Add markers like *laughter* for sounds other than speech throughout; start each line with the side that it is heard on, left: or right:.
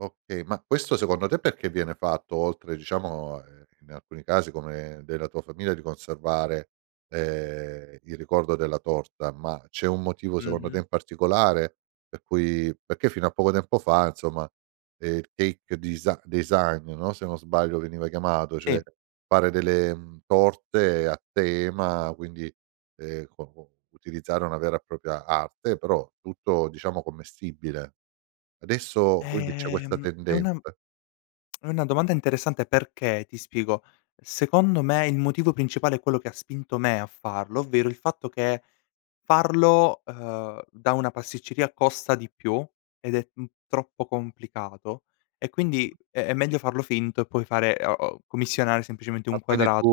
right: Okay, ma questo secondo te perché viene fatto oltre, diciamo, ehm, in alcuni casi come della tua famiglia, di conservare, ehm, il ricordo della torta, ma c'è un motivo secondo te
left: Mh-mh.
right: in particolare per cui perché fino a poco tempo fa, insomma, ehm, il cake desi design, no, se non sbaglio veniva chiamato, cioè,
left: Sì.
right: fare delle, mhmm, torte a tema, quindi, ehm, co co utilizzare una vera e propria arte, però tutto, diciamo, commestibile. Adesso quindi c'è questa
left: Ehm, è una m
right: tendenza.
left: *smacks lips* è una domanda interessante perché ti spiego, secondo me il motivo principale è quello che ha spinto me a farlo, ovvero il fatto che farlo, uhm, da una pasticceria costa di più ed è, mhmm, troppo complicato, e quindi
right: Mh-mh.
left: è è meglio farlo finto e poi fare, uh uhm, commissionare semplicemente un
right: Ah, quindi
left: quadrato.
right: tu,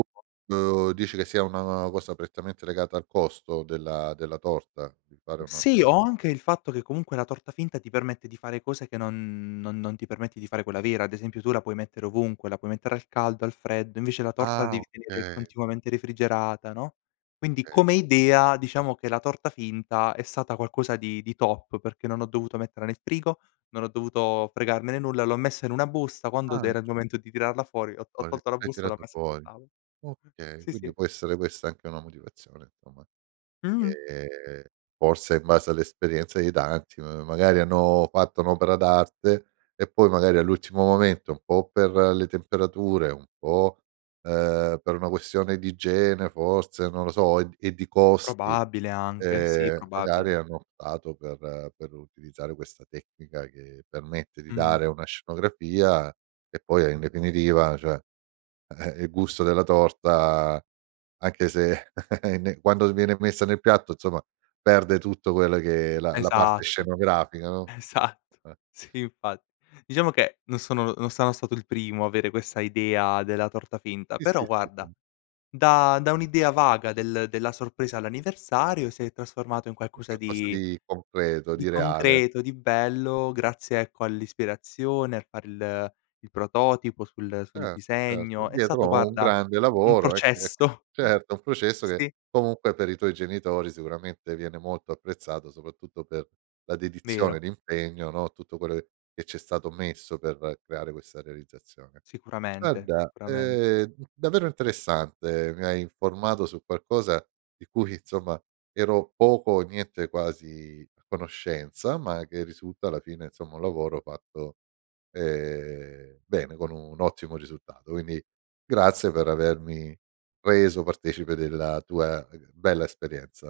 right: uhm, dici che sia una cosa prettamente legata al costo della della torta, di fare
left: Mh,
right: una
left: sì,
right: tor
left: o anche il fatto che comunque la torta finta ti permette di fare cose che non non non ti permette di fare quella vera. Ad esempio tu la puoi mettere ovunque: la puoi mettere al caldo, al freddo, invece la torta la
right: Ah,
left: devi tenere
right: okay.
left: continuamente refrigerata, no; quindi
right: Okay,
left: come
right: oka
left: idea, diciamo che la torta finta è stata qualcosa di di top, perché non ho dovuto metterla nel frigo, non ho dovuto fregarmene nulla, l'ho messa in una busta, quando d
right: Ah.
left: era il momento di tirarla fuori ho ho
right: Fuori,
left: tolto la
right: hai
left: busta e l'ho
right: tirato
left: messa sul
right: fuori.
left: tavolo. Mh,
right: Okay,
left: sì,
right: quindi
left: sì.
right: può essere questa anche una motivazione, somma.
left: Mh-mh.
right: Ehm, forse in base all'esperienza di tanti, ma magari hanno fatto un'opera d'arte, e poi magari all'ultimo momento, un po' per le temperature, un po', ehm, per una questione di igiene forse, non lo so, e d e di costi,
left: Probabile, anche. Sì,
right: ehm, magari
left: probabile.
right: hanno optato per per utilizzare questa tecnica che permette di
left: Mh-mh.
right: dare una scenografia e poi, e in definitiva, cioè, eh, il gusto della torta, anche se *chuckles* è ne quando viene messa nel piatto, insomma, perde tutto quello che è la la parte
left: Esatto,
right: scenografica, no.
left: esatto.
right: Eh.
left: Sì, infa diciamo che non sono non sano stato il primo avere questa idea della torta finta.
right: Sì, sì,
left: Però
right: sì,
left: guarda,
right: ehm.
left: da da un'idea vaga del della sorpresa all'anniversario si è
right: *unintelligible*
left: trasformato in
right: Un
left: qualcosa
right: qualcosa
left: di
right: di concreto,
left: di
right: di reale.
left: concreto, di bello grazie ecco all'ispirazione, al far il il prototipo sul sul
right: Ert certo,
left: disegno; è
right: dietro
left: stato
right: ho un
left: guarda,
right: grande
left: un
right: lavoro, ec ec eh,
left: processo.
right: certo, un
left: S
right: processo che
left: sì.
right: comunque per i tuoi genitori sicuramente viene molto apprezzato, soprattutto per la dedizione,
left: Vero.
right: l'impegno, no, tutto quello e che c'è stato messo per creare questa realizzazione.
left: Sicuramente,
right: Guarda,
left: sicuramente.
right: ehm, d davvero interessante, mi hai informato su qualcosa di cui, insomma, ero poco o niente quasi a conoscenza, ma che risulta alla fine, insomma, un lavoro fatto, ehm, bene con un ottimo risultato. Quindi grazie per avermi reso partecipe della tua *unintelligible* bella esperienza.